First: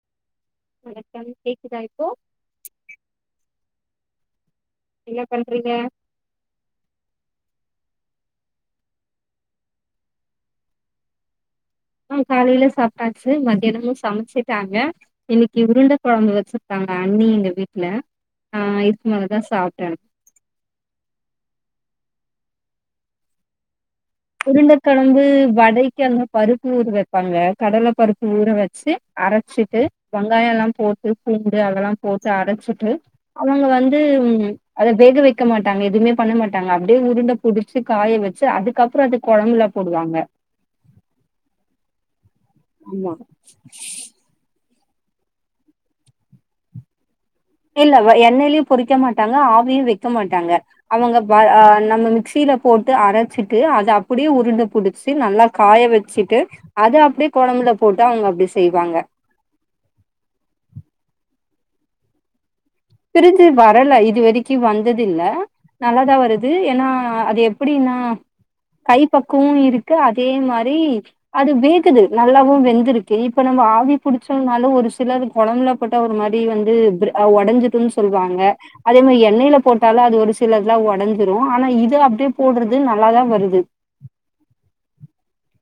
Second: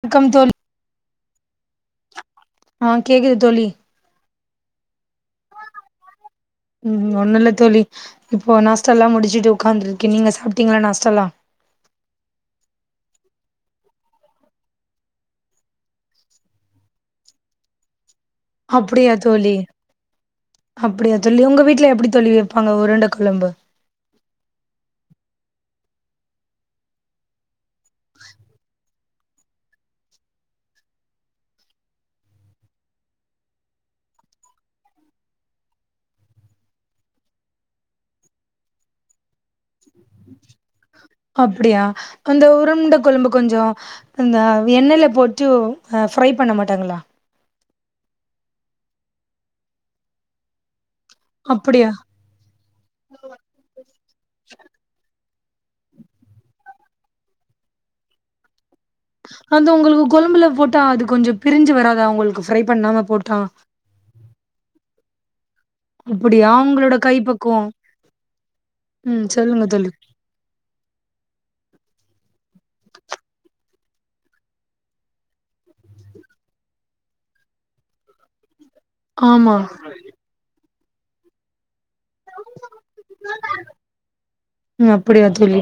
வணக்கம் தோழி வணக்கம் கேக்குதா இப்போ ஆ கேக்குது தோழி என்ன பன்றீங்க ம்ம் ஒண்ணு இல்ல தோழி இப்போ நாஸ்டாலா முடிச்சுட்டு உட்காந்துருக்கே நீங்க சாப்புட்டீங்களா நாஸ்டாலா அ காலைலே சாப்ட்டாச்சு மதியானமு சமைச்சிட்டாங்க இன்னக்கி உருண்ட கொழம்பு வச்சிருக்காங்க அண்ணி எங்க வீட்ல ஆ இதுக்கு அப்டியா மேலதா தோழி சாப்டே அப்டியா தோழி உங்க வீட்ல எப்புடி தோழி வெப்பாங்க உருண்ட கொழம்பு உருண்ட கொழம்பு வடைக்கு அதுவு பருப்பு ஊற வெப்பாங்க கடல பருப்பு ஊற வெச்சு அரச்சிட்டு வெங்காயோலா போட்டு பூண்டு அதெலா போட்டு அரச்சிட்டு அவுங்க வந்து ம் அத வேக வெக்க மாட்டாங்க எதுமே பண்ண மாட்டாங்க அப்டியே உருண்ட புடிச்சு காய வெச்சு அது அதுக்கப்புறோ அது கொழம்புல போடுவாங்க அப்டியா அந்த உருண்ட ஆமா கொழம்பு கொஞ்சோ அந்த எண்ணைல போட்டு அ ஃப்ரை பண்ண மாட்டாங்களா இல்ல வ எண்ணெய்லியு பொரிக்க மாட்டாங்க ஆவியு வெக்க மாட்டாங்க அவங்க ப அ அப்டியா நம்ம மிக்சில போட்டு அரச்சிட்டு அத அப்புடியே உருண்ட புடிச்சு நல்லா காய வெச்சிட்டு அத அப்டியே கொழம்புல போட்டு அவுங்க அப்டி செய்வாங்க அத உங்களுக்கு கொழம்புல போட்டா அது கொஞ்சோ பிரிஞ்சு வராதா உங்குளுக்கு பிரிஞ்சு வரல இது வரைக்கு வந் ததுல்ல நல்லாதா வருது அப்டியா ஏனா உங்களோட அது கைப்பக்குவோ எப்புடின்னா கை ம் பக்குவோ சொல்லுங்க தோழி இருக்கு அதே மாரி அது வே க்குது நல்லாவு வெந்திருக்கு இப்ப நம்ம ஆவி புடிச்சோனாலு ஒரு சில து கொழம்புல போட்டா ஒரு மாரி வந்து விரு ஒடஞ்சு க்னு சொல்வாங்க அதே மாரி ஆமா எண்ணெய்ல போட்டாலு அது ஒரு சில எல்லா ஒடஞ்சுரோ ஆனா இது அப்புடியே போடுறது நல்லாதா வருது அப்புடியா தோழி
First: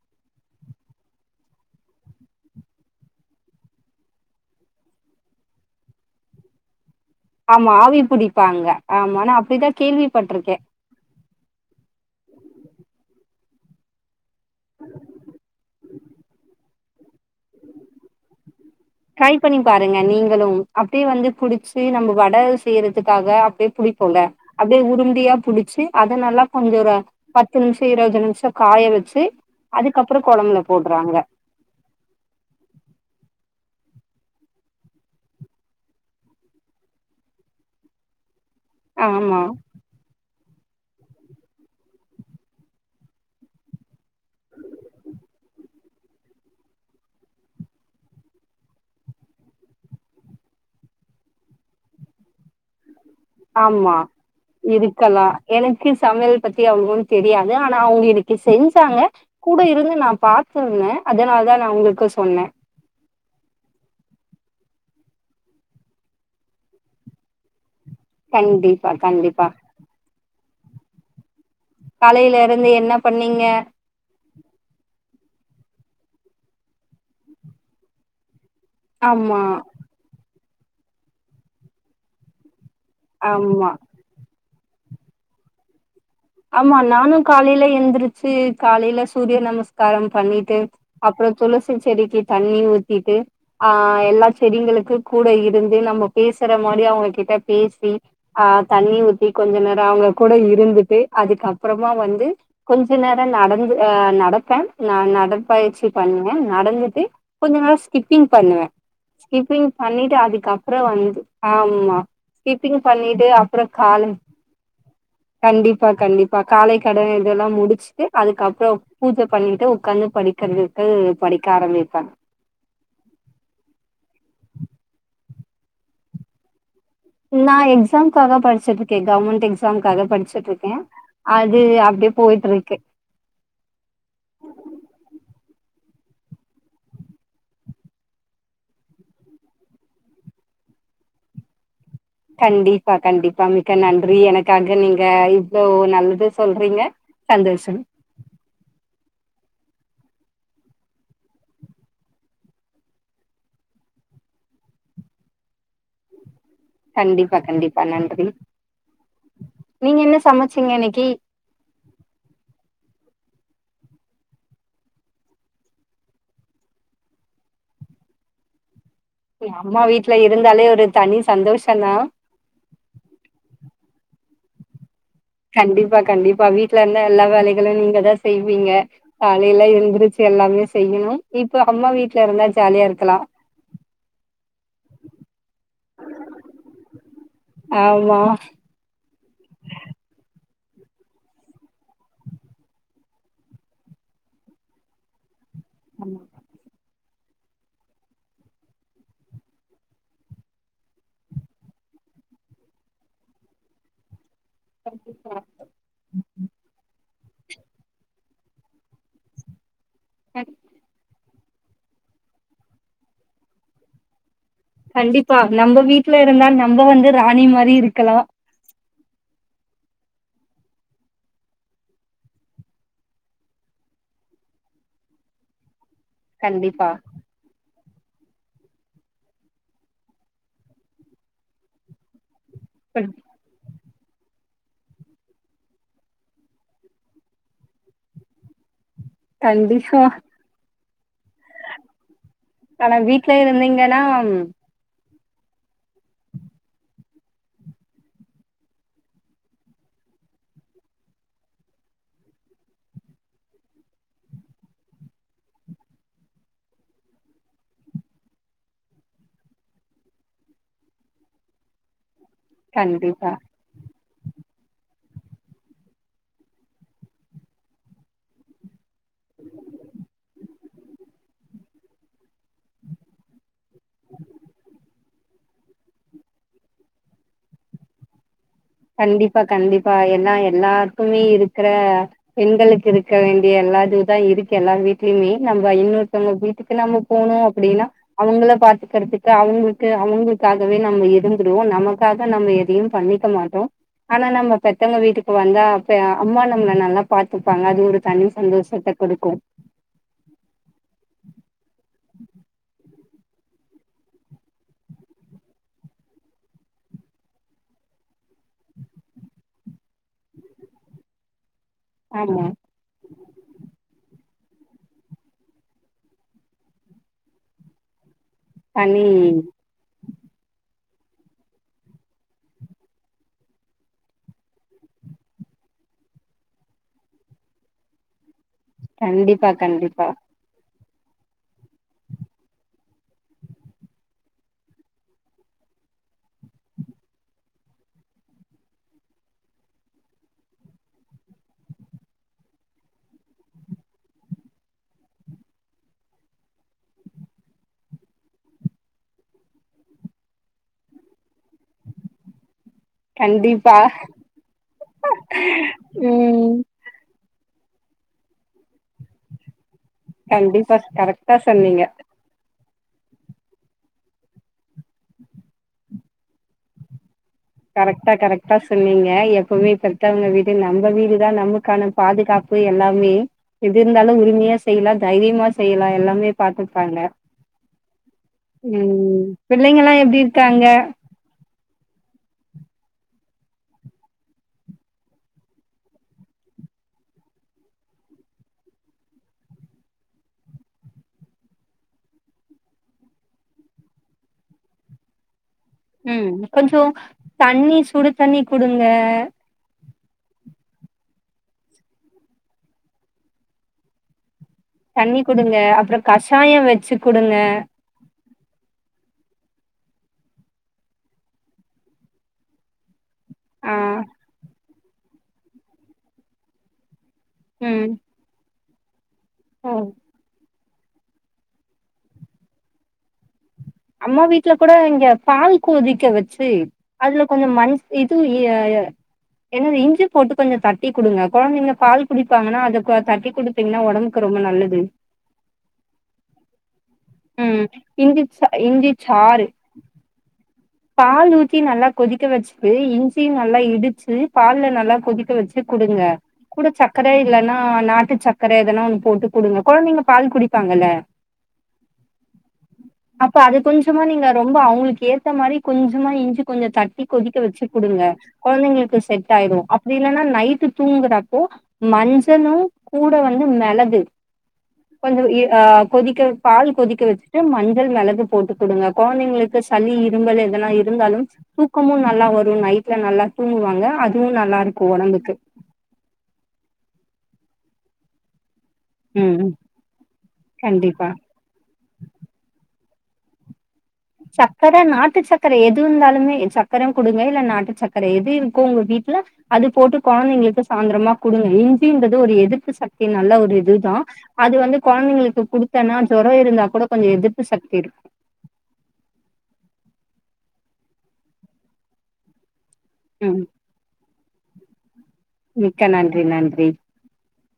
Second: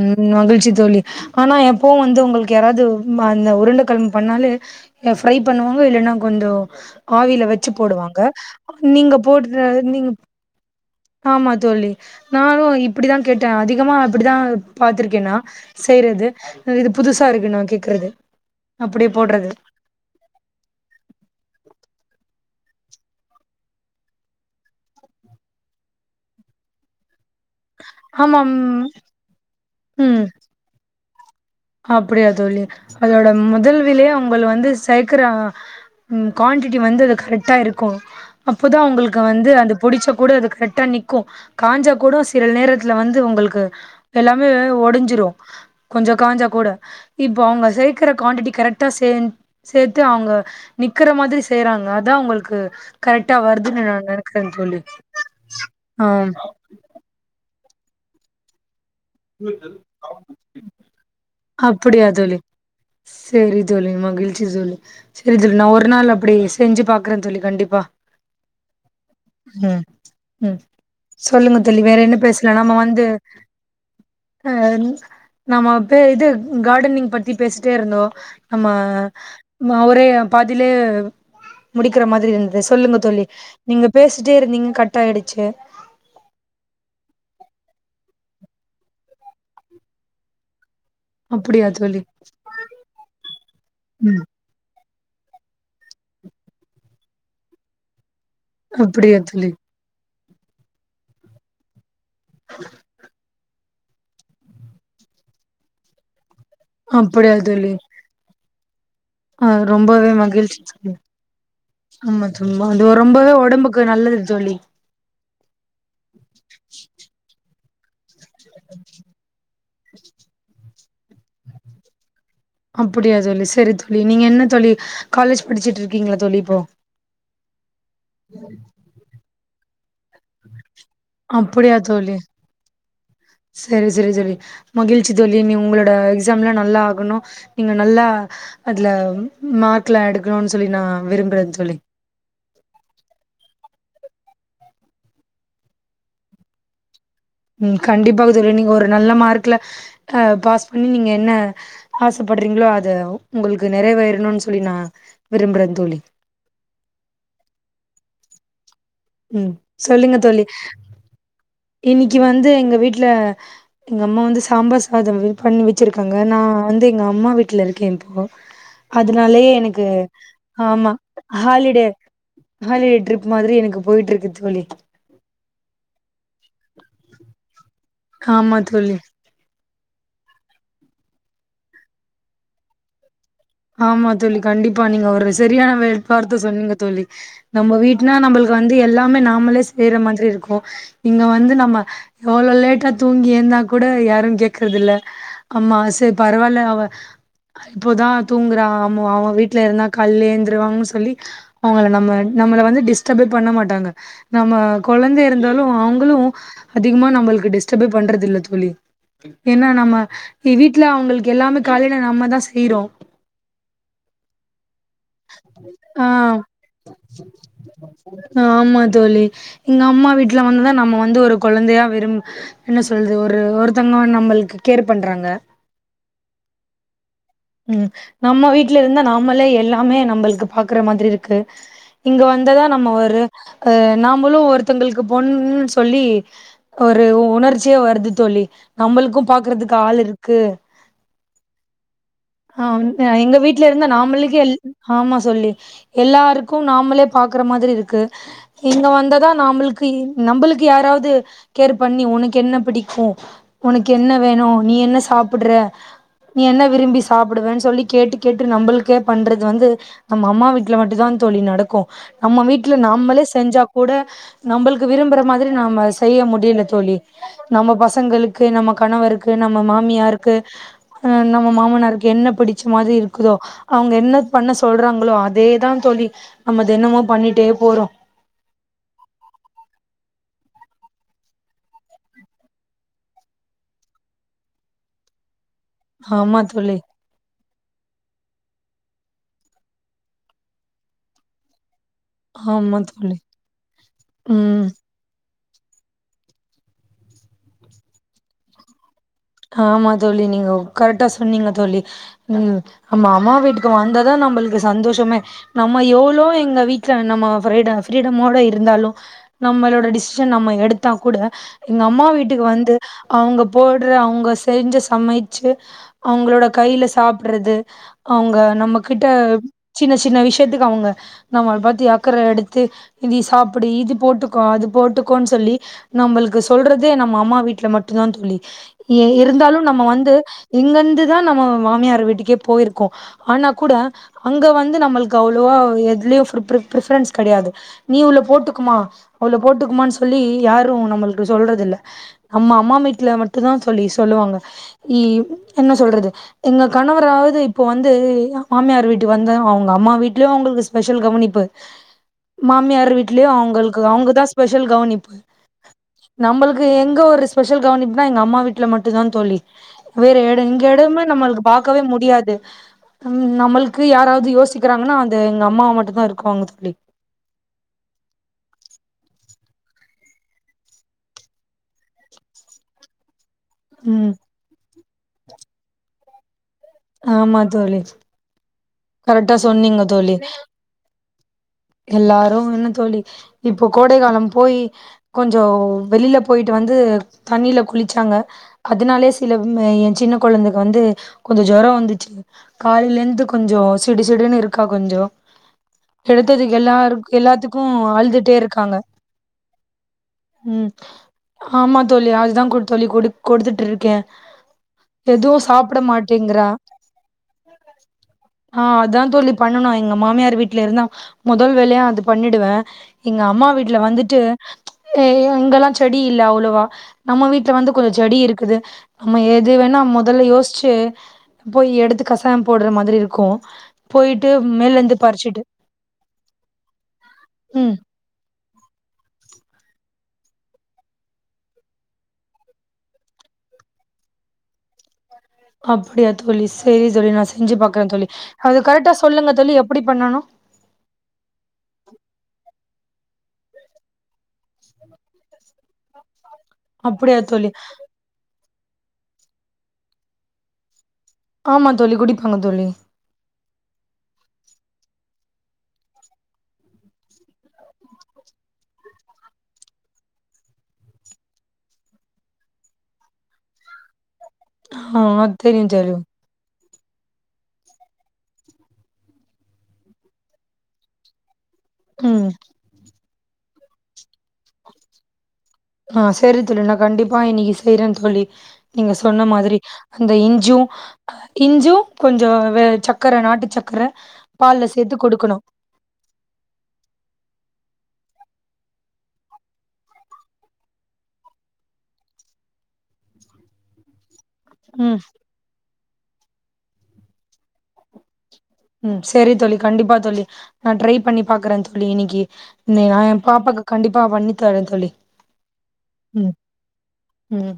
ம்ம் மகிழ்ச்சி தோழி ஆனா எப்பவு வந்து உங்களுக்கு யாராது அந்த உருண்டக்கெழம்பு பண்ணாலே ஃப்ரை பண்ணுவாங்க இல்லன்னா கொஞ்சோ ஆவில வெச்சு ஆமா ஆவி போடுவாங்க புடிப்பாங்க நீங்க ஆமா நா போட்டு அப்டிதா நீங்க கேள்விப்பட்டிருக்கே ஆமா தோலி நானோ இப் அதா கேட்டே அதிகமா அது அப்புடிதா பாத்திருக்கே நா செய்றது இது புதுசாருக்கு நா கேக்குறது அப்டியே ட்ரை போடுறது பண்ணி பாருங்க நீங்களோ அப்புடியே வந்து புடிச் நம்ம வட செய்யறதுக்காக அப்டியே புடிப்போல அப்டியே உருண்டயா புடிச்சு அதனல்லா கொஞ்சோ தா பத்து நிமிஷ இருவது நிமிஷோ ஆமாம் காய வெச்சு அதுக்கப்புறோ கொழம்புல போடுறாங்க அப்புடியா தோலி அதோட முதல்விலேயே அவுங்கள வந்து சேக்குற குவான்டிட்டி வந்து அது கரெக்டா இருக்கோ அப்போதா அவுங்களுக்கு ஆமா வந்து அது புடிச்சா கூடதுக்கு கரெக்டா நிக்கு காஞ்சா கூட சில நேரத்துல வந்து உங்களுக்கு எல்லாமே ஒடஞ்சுரு கொஞ்சோ காஞ்சா கூட இப்போ அவுங்க சேக்கற குவான்டிட்டி கரெக்டா சே சேர்த்து அவுங்க நிக்கற மாதிரி செய்றாங்க அதா அவுங்களுக்கு ஆமா இருக்கலா எனக்கு ஆ சமையல் பத்தி அவ்ளவு தெரியா ஆனா அவுங்க எனக்கு செஞ் அதனால தா நா உங்களுக்கு அப்டியா தோலி சொன்னே செரி தோலி மகிழ்ச்சி தோலி செரி செரி நா ஒரு நாள் அப்டி செஞ்சு பாக்குறே தோலி கண்டிப்பா கண்டிப்பா கண்டிப்பா ம் ம் சொல்லுங்க தோழி வேற என்ன காலையில பேஷ்லா இருந்து நம்ம என்ன வந்து பண்ணீங்க ஆஹ் நம்ப அப்பே இது கார்டனிங் பத்தி பேசிட்டே இருந்தோ அம்மா ஆமா மவ்ரே பாதிலே முடிகற மாரி இருந் சொல்லுங்க தோழி ஆமா நீங்க பேசிட்டே இருக்கீங் கட்டாய்டுச்சி ஆமா நானு காலையில எந்திரிச்சி காலையில சூரிய நமஸ்கார பண்ணிட்டு அப்றோ அப்டியா துளசி தோழி செடிக்கு தண்ணி ஊத்திட்டு ஆஹ் ம் எல்லா செடிங்களுக்கு கூட இருந்து நம்ப பேசுற மாரி அவங்க கிட்ட பேசி ஆஹ் தண்ணி அப்டியா ஊத்தி தோழி கொஞ்ச நேரோ அங்க கூட இருந்துட்டு அதுக்கப்பறமா வந் ந்து கொஞ்ச நேர நடந் ந்து ஆஹ் நடப்பான் நா நடபயிற்சி பண் நடந்துட்டு அப்டியா தோழி கொஞ்ஜமா ஸ்கிப்பிங் பண்ணுவே ஆ ஸ்கிப்பிங் ரொம்பவே பண்ணிட்டு மகிழ்ச்சி அதுக்கப்றோ தோழி வந்து ஆமா தோழி ஸ்கிப்பிங் அது பண்ணிட்டு ரொம்பவே அப்றோ ஒடம்புக்கு கால நல்லது தோழி கண்டிப் ப்பா கண்டிப்பா காலை கடன் இதெல்லா மு பசிட்டு அதுக்கப்றோ பூஜ பண்ணிட்டு உக்காந்து படிக்கறதுக்கு படிக்க ஆரம்பிப்பாங் அப்டியா தோழி செரி தோழி நீங்க என்ன தோழி காலேஜ் படிச்சிட்ருக்கீங்களா தோழி இப்போ நா எக்ஸாம்காக படிச்சிட்ருக்கே கவர்மெண்ட் எக் [inaudible] எக்ஸாம்க்காக படிச்சிட்ருக்கே அப்டியா தோழி செரி செரி செரி மகிழ்ச்சி தோழி நீ உங்கள டு எக்ஸாம்லா நல்லாகுனு நீங்க நல்லா அதுல மார்க்குலா எடுக்கணுனு சொல்லி நா விரும்புறே தோழி கண்டிபா கண்டிபா மிக்க நன்றி எனக்காக நீங்க இவ்ளோ நல்லது சொல்றீங்க ம் சந்தோஷம் கண்டிப்பாக தோழி நீங்க ஒரு நல்ல மார்க் ல ஆஹ் பாஸ் பண்ணி நீங்க என்ன ஆசைபடுறீங்களோ அத உங்களுக்கு நிறைவேறனு சொல்லி நா விரும்புறே தோழி கண்டிபா கண்டிபா நன்றி ம் நீங்க என்ன சொல்லுங்க தோழி சமைச்சீங்க இன்னைக்கி இன்னக்கி வந்து எங்க வீட்ல எங்க அம்மா வந்து சாம்பார் சாதம் பண்ணி வச்சிருக்காங்க நா வந்து எங்க அம்மா வீட்ல இருக்கேன் இப்போ அதுனாலே எங்க அம்மா எனக்கு வீட்ல இருந்தாலே ஒரு ஆமா தனி ஹாலிடே சந்தோஷந்தா ஹாலிடே ட்ரிப் மாரி எனக்குப் இருக்கு தோழி கண்டிப்பா தோ ஆமா செய்வீங்க தோழி. காலைல எல்லா எந்திரிச்சு எல்லாமே செய்யணும் இப்ப அம்மா வீட்ல இருந்தா ஜாலியா இருக்கலா ஆமா தோழி கண்டிப்பா நீங்க ஒரு சரியான வார்த சொன்னீங்க தோழி நம்ம வீட்டுனா ஆமா. நம்மளுக்கு வந்து எல்லாமே ந நாமளே செய்யற மாரி இருக்கும் இங்க வந்து நம்ம எவ்வளவு லேட்டா தூங்கி ஏந்த கூட யாரும் கேக்குறதில்ல ஆமா ச பரவலா அவ அ இப்பதான் தூங்குறா அவ வீட்டுல இருந்தா காலைல ஏந்துருவாங்கன்னு சொல்லி அவங்க நம்ம நம்மள வந்து டிஸ்டர்பே பண்ண மாட்டாங்க நம்ம கொழந்த கண்டிப்பா இருந்தாலும் அவங்களும் அதிகமா நம்மளுக் டிஸ்டர்பே பண்றதில்ல தோழி எனா நம்ம கண் இ வீட்ல அவங்களு எல்லாமே காலைல நம்ம தான் செய்யிரோம் கண்டிப்பா நம்ப ஆ வீட்ல இருந்தா நம்ப வந்து ராணி மாரி இருக்கலா ஆமா தோழி எங்க அம்மா வீட்ல வந்துதான் நம்ப வந்து ஒரு கொழந்தையா விரும் என்ன சொல்லுது ஒரு ஒருத்தங்க நம்மளுக்கு கேர் பண்றாங்க கண்டிப்பா ம் நம்ம வீட்ல இருந்த நாமளே எல்லாமே நம்பளுக்கு பாக்குற மாதிரி இருக்கு இங்க வந் [unintelligible] நம்ம கண் ஒரு நாமளும் ஒருத்தங்களுக்கு பொண்ணுன்னு சொல்லி ஒரு உணர்ச்சியா வருது தோழி நம்மளுக்கும் பாக்குறதுக்கு ஆள் கண்டிப்பா இருக்கு ஆ ஆனா எங்க வீட்ல இருந்தா இருந்தீங்கன்னா நாம்மளுக்கே எல் ஆமா சொல்லி எல்லாருகும் நாமளே பாக்குற மாதிரி இருக்கு இங்க வந்ததான் நமளுக்கு நம்ப ளுக்கு யாராவது கேர் பண்ணி உனக்கு என்ன பிடிக்கு உனக்கு என்ன வேணு நீ என்ன சாப்டுற நீ என்ன விரும்பி சாப் சாப் டுவேன்னு சொல்லி கேட்டு கேட்டு நம்பளுக்கே பண்றது வந்து நம அம்மா வீட்ல மட்டுும் தான் தோழி நடக்கும் நம்ம வீட்ல நம்மளே கண்டிப்பா. செஞ்சா கூட நம்பளுக்கு விரும்புற மாதிரி நம செய்ய முடில தோழி நம்ம பசங்களுக்கு நமக் கணவருக்கு நம்ம மாமியாருக்கு ம் நம்ம மாமனாருக் என்ன பிடிச்ச மாரி இருக்குதோ அவங்க என்ன பண்ண சொல்றாங்களோ அதேதான் தோழி நம்ம தினமோ பண்ணிடே போறோ கண்டிப்பா கண்டிப்பா ஏன்னா எல்லார்குமே இருக்கற பெண்களுக்கு இருக்க வேண்டிய எல்லாது தான் இருக்கு எல்லா வீட்லயுமே நம்ப இன்னொருத்தங்க ஆமா தோழி வீட்டுக்கு நம்ம போனோம் அப்படினா அவங்கள பாத் கிடச்சிட்டா அவங்களுக்கு அவங்களுக்காகவே நம்ம இருந்துருவோம் நமக் க்காக நம்ம ஆமா எதையும் தோழி பண்ணிக்க மாட் ஆனா நம்ம ம் பெத்தவங்க வீட் வந்தா அப்பையா அம்மா நம்மள நல்லா பாத்துப்பாங்க அது ஒரு தனி சந்தோஷம் கிடச் ஆமா தோழி நீங்க உக் கரெக்டா சொன்னீங்க தோழி ம் நம்ம அம்மா வீட்டுக்கு வந்தாதான் நம்மளுக்கு சந்தோஷமே நம்ம எவ்ளோ எங்க வீட்டுல நம்ம ஃப்ரீடா ஃப்ரீடமோட இருந்தாலும் நம்மளோட டிசிஷன் நம்ம எடுத்தா கூட எங்க அம்மா வீட்டுக்கு ஆமா வந்து அவங்க போட் அவங்க செஞ்ச சமைச்சு அவங்களோட கையில சாப்பிடுறது அவங்க நம்ம தனி கிட்ட சின்ன சின்ன சின்ன விஷ்யத்துக்கு அவுங்க நம்மள பத்தி அக்கற எடுத்து இதிய சாப்புடு இது போட்டுக்கோ அது போட்டுக்கோன் சொல்லி நம்பள்கு சொல்றதே நம்ம அம்மா வீட்ல மட்டுதா தோழி எ கண்டிப்பா இருந்தாலு நம்ம கண்டிப்பா வந்து இங்கந்து தா நம்ம மாமியார் வீட்டுக்கே போயிருக்கோ ஆனாகூட அங்க வந்து நம்மள்கு அவ்ளோவா எதுலியு பிப் ரிப் பிரெஃப்ரன்ஸ் கடையாது நீ உள்ள போட்டுக்குமா உள்ள போட்டுக்குமான் சொல்லி யாரும் நம்ளுக்கு சொல்றது இல்ல நம்ம அம்மா வீட்ல மட்டுதா தோழி சொல்லுவாங்க என்ன சொல்றது எங்க கணவராவ்து இப்ப வந்து மாமியார் வீட்டு வந்த அவுங்க அம்மா வீட்லயு அவுங்களுக்கு ஸ்பெஷல் கவனிப்பு மாமியார் வீட்லயு கண்டிப்பா அவுங்கள்கு அவங்கதா ஸ்பெஷல் கவனிப்பு ம் நம்மளுக்கு எங்க ஒரு ஸ்பெஷல் கவணிப்னா எங்க அம்மா வீட் ட்ல மட்டு‌தா தோழி வேற எடோ இங்க கண்டிப்பா எடமே கரெக்டா நம்மள்கு சொன்னீங்க பாக்கவே முடியாது நம்மள்கு யாராது யோசிக்கறாங்கனா அது எங்க அம்மாவ மட்டுதா‌ இருக்குவாங்க தோழி கரெக்ட்டா கரெக்ட்டா சொன்னீங்க எப்போமே பெத்தவங்க வீடு நம்ப வீடுதா நமக்கான பாதுகாப்பு எல்லாமே எது ம் இருந்தாலு உரிமையா செய்யலா தைரியமா செய்யலா எல்லாமே பாத்துப்பாங்க ஆமா தோழி ம் கரெக்டா சொன்னீங்க பிள்ளைங்கல்லா தோழி எப்டி இருக்காங்க எல்லாரு என்ன தோழி இப்போ கோடை காலம் போயி கொஞ்சோ வெளில போயிட்டு வந்து தண்ணில குளிச்சாங்க அதுனாலே சில ம் ஏ சின்ன கொழந்தைக்கு வந்து கொஞ்சோ ஜொரோ வந்துச்சு காலைலேந்து கொஞ்சோ சிடுசிடுன்னு இருக்கா கொஞ்சோ ம் எடுத்ததுக் கொஞ்சோ எல்லார் எல்லாத்துக்கு தண்ணி சுடு அழுதுட்டே தண்ணி இருக்காங்க குடுங்க ம் ஆமா தோழி அதுதா கொட் தோழி கொடு கொடுத்துட்ருக்கே தண்ணி குடுங்க அப்றோ கஷாயோ வெச்சு குடுங்க ஆ அதா தோழி பண்ணனு எங்க மாமியார் வீட்ல இருந்தா முதல் வேலையா அது பண்ணிடுவே எங்க அம்மா ஆ வீட்ல வந்துட்டு யே யே இங்கல்லா செடி இல்ல அவ்ளவா நம்ம வீட்ல வந்து ம் கொஞ்சு செடி இருக்குது நம்ம எது ஓ வேணா மொதல்ல யோசி செரி போய் எடுத்து கசாயம் போட்ற மாதிரி இருக்கு க்கும் அம்மா வீட்ல கூட இங்க பால் கொதிக்க வச்சு அதுல கொஞ்சம் ம் மஞ்ச இது என்னது இஞ்சி போட்டு கொஞ்சம் தட்டி கொடுங்க குழந்தைங்க பால் குடிப்பாங்கன்னா அத தட்டி குடுப்பீங்கன்னா உடம்புக்கு ரொம்ப நல்லது அப்படியா தோழி ச செரி சொல்லி நான் செஞ்சு ம் பாக்குறேன் சொல்லி இஞ்சி சா அது இஞ்சி கரெக்டா சொல்லுங்க சாறு தோழி எப்படி பண்ணணும் பால் ஊத்தி நல்லா கொதிக்க வச்சு பே இஞ்சியு நல்லா இடிச்சு பால்ல நல்லா கொதிக்க வச்சு குடுங்க கூட சக்கர அப்படியா தோழி இல்லன்னா நாட்டு சக் வேற எதுனா ஒன்னு போட்டு கொடுங்க கொழந்தைங்க பால் குடிப்பாங்கல்ல ஆமா தோழி குடிப்பாங்க தோழி அப்ப அது கொஞ்சமா நீங்க ரொம்ப அவங்களுக்கு ஏத் த்தமாரி கொஞ்சமா இஞ்சி கொஞ்சம் தட்டி கொதிக்க வச்சு குடுங்க கொழந்தைங்களுக்கு செட் ஆயிடும் அப்டி இல்லைன்னா நைட்டு தூங்குறப்போ மஞ்சளு கூட வந்து மெளகு ஆ கொஞ்சம் தெரியும் அஹ் தெரியும் கொதிக்க பால் கொதிக்க வச்சுட்டு மஞ் மெளகு போட்டுக் கொடுங்க கொழந்தைங்களுக்கு சளி இருமல் இதல்லா இருந்தாலும் தூக்கமு நல்லா ம் வரும் நைட்ல நல்லா தூங்குவாங்க அதுவு நல்லா இருக்கு ஒடம்புக்கு ஆஹ் சரி தோழி நா கண்டிப்பா இன்னைக்கு செய்றே தோழி நீங்க சொன்ன ம் மாதிரி அந்த இஞ்சு கண்டிப்பா இஞ்சு கொஞ்சோ வே சக் க்கர நாட்டு சக்கர பால்ல சக்கர சேத்து நாட்டு கொடுக்கணும் சக்கர எது இருந்தாலுமே சக்கர கொடுங்க இல்ல நாட்டு சக் அது எது இருக்கோ உங்க வீட்டுல அது போட்டு கொழந்தைங்களுக்கு சாயந்திரமா குடுங்க இஞ்சின்றது ஒரு எதிர்ப்பு சக்தி நல்ல ஒரு இதுதா அது வந்து ம் கொழந்தைங்களுக்கு குடுத் ஏன்னா ஜுரம் இருந்தா கூட கொஞ்சோ எதிர்ப்பு சக்தி இருக்கு ம் சரி தோழி கண்டிப்பா தோழி நா ட்ரை பண்ணி பாக்குறே தோழி இன்னிக்கு இ நா என் ம் பாப்பாக்கு கண்டிப்பா பண்ணி சரி தோழி மிக்க நன்றி நன்றி உம்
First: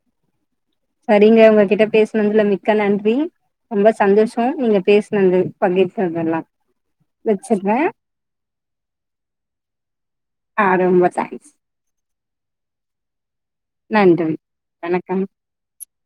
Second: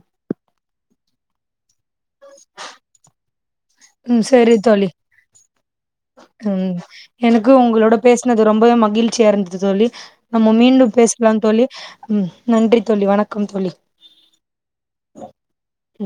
சரிங்க உங்ககிட்ட பேசினதுல மிக்க நன்றி ரொம்ப சந்தோஷம் நீங்க பேசினது உம் எனக்கு உங்களோட பேசினது ரொம்பவே மகிழ்ச்சியா இருந்தது தோழி நம்ம ஆ மீண்டும் ரொம்ப பேசலா தேங்க்ஸ் தோழி உம் நன்றி தோழி வணக்கம் தோழி நன்றி வணக்கம் ம்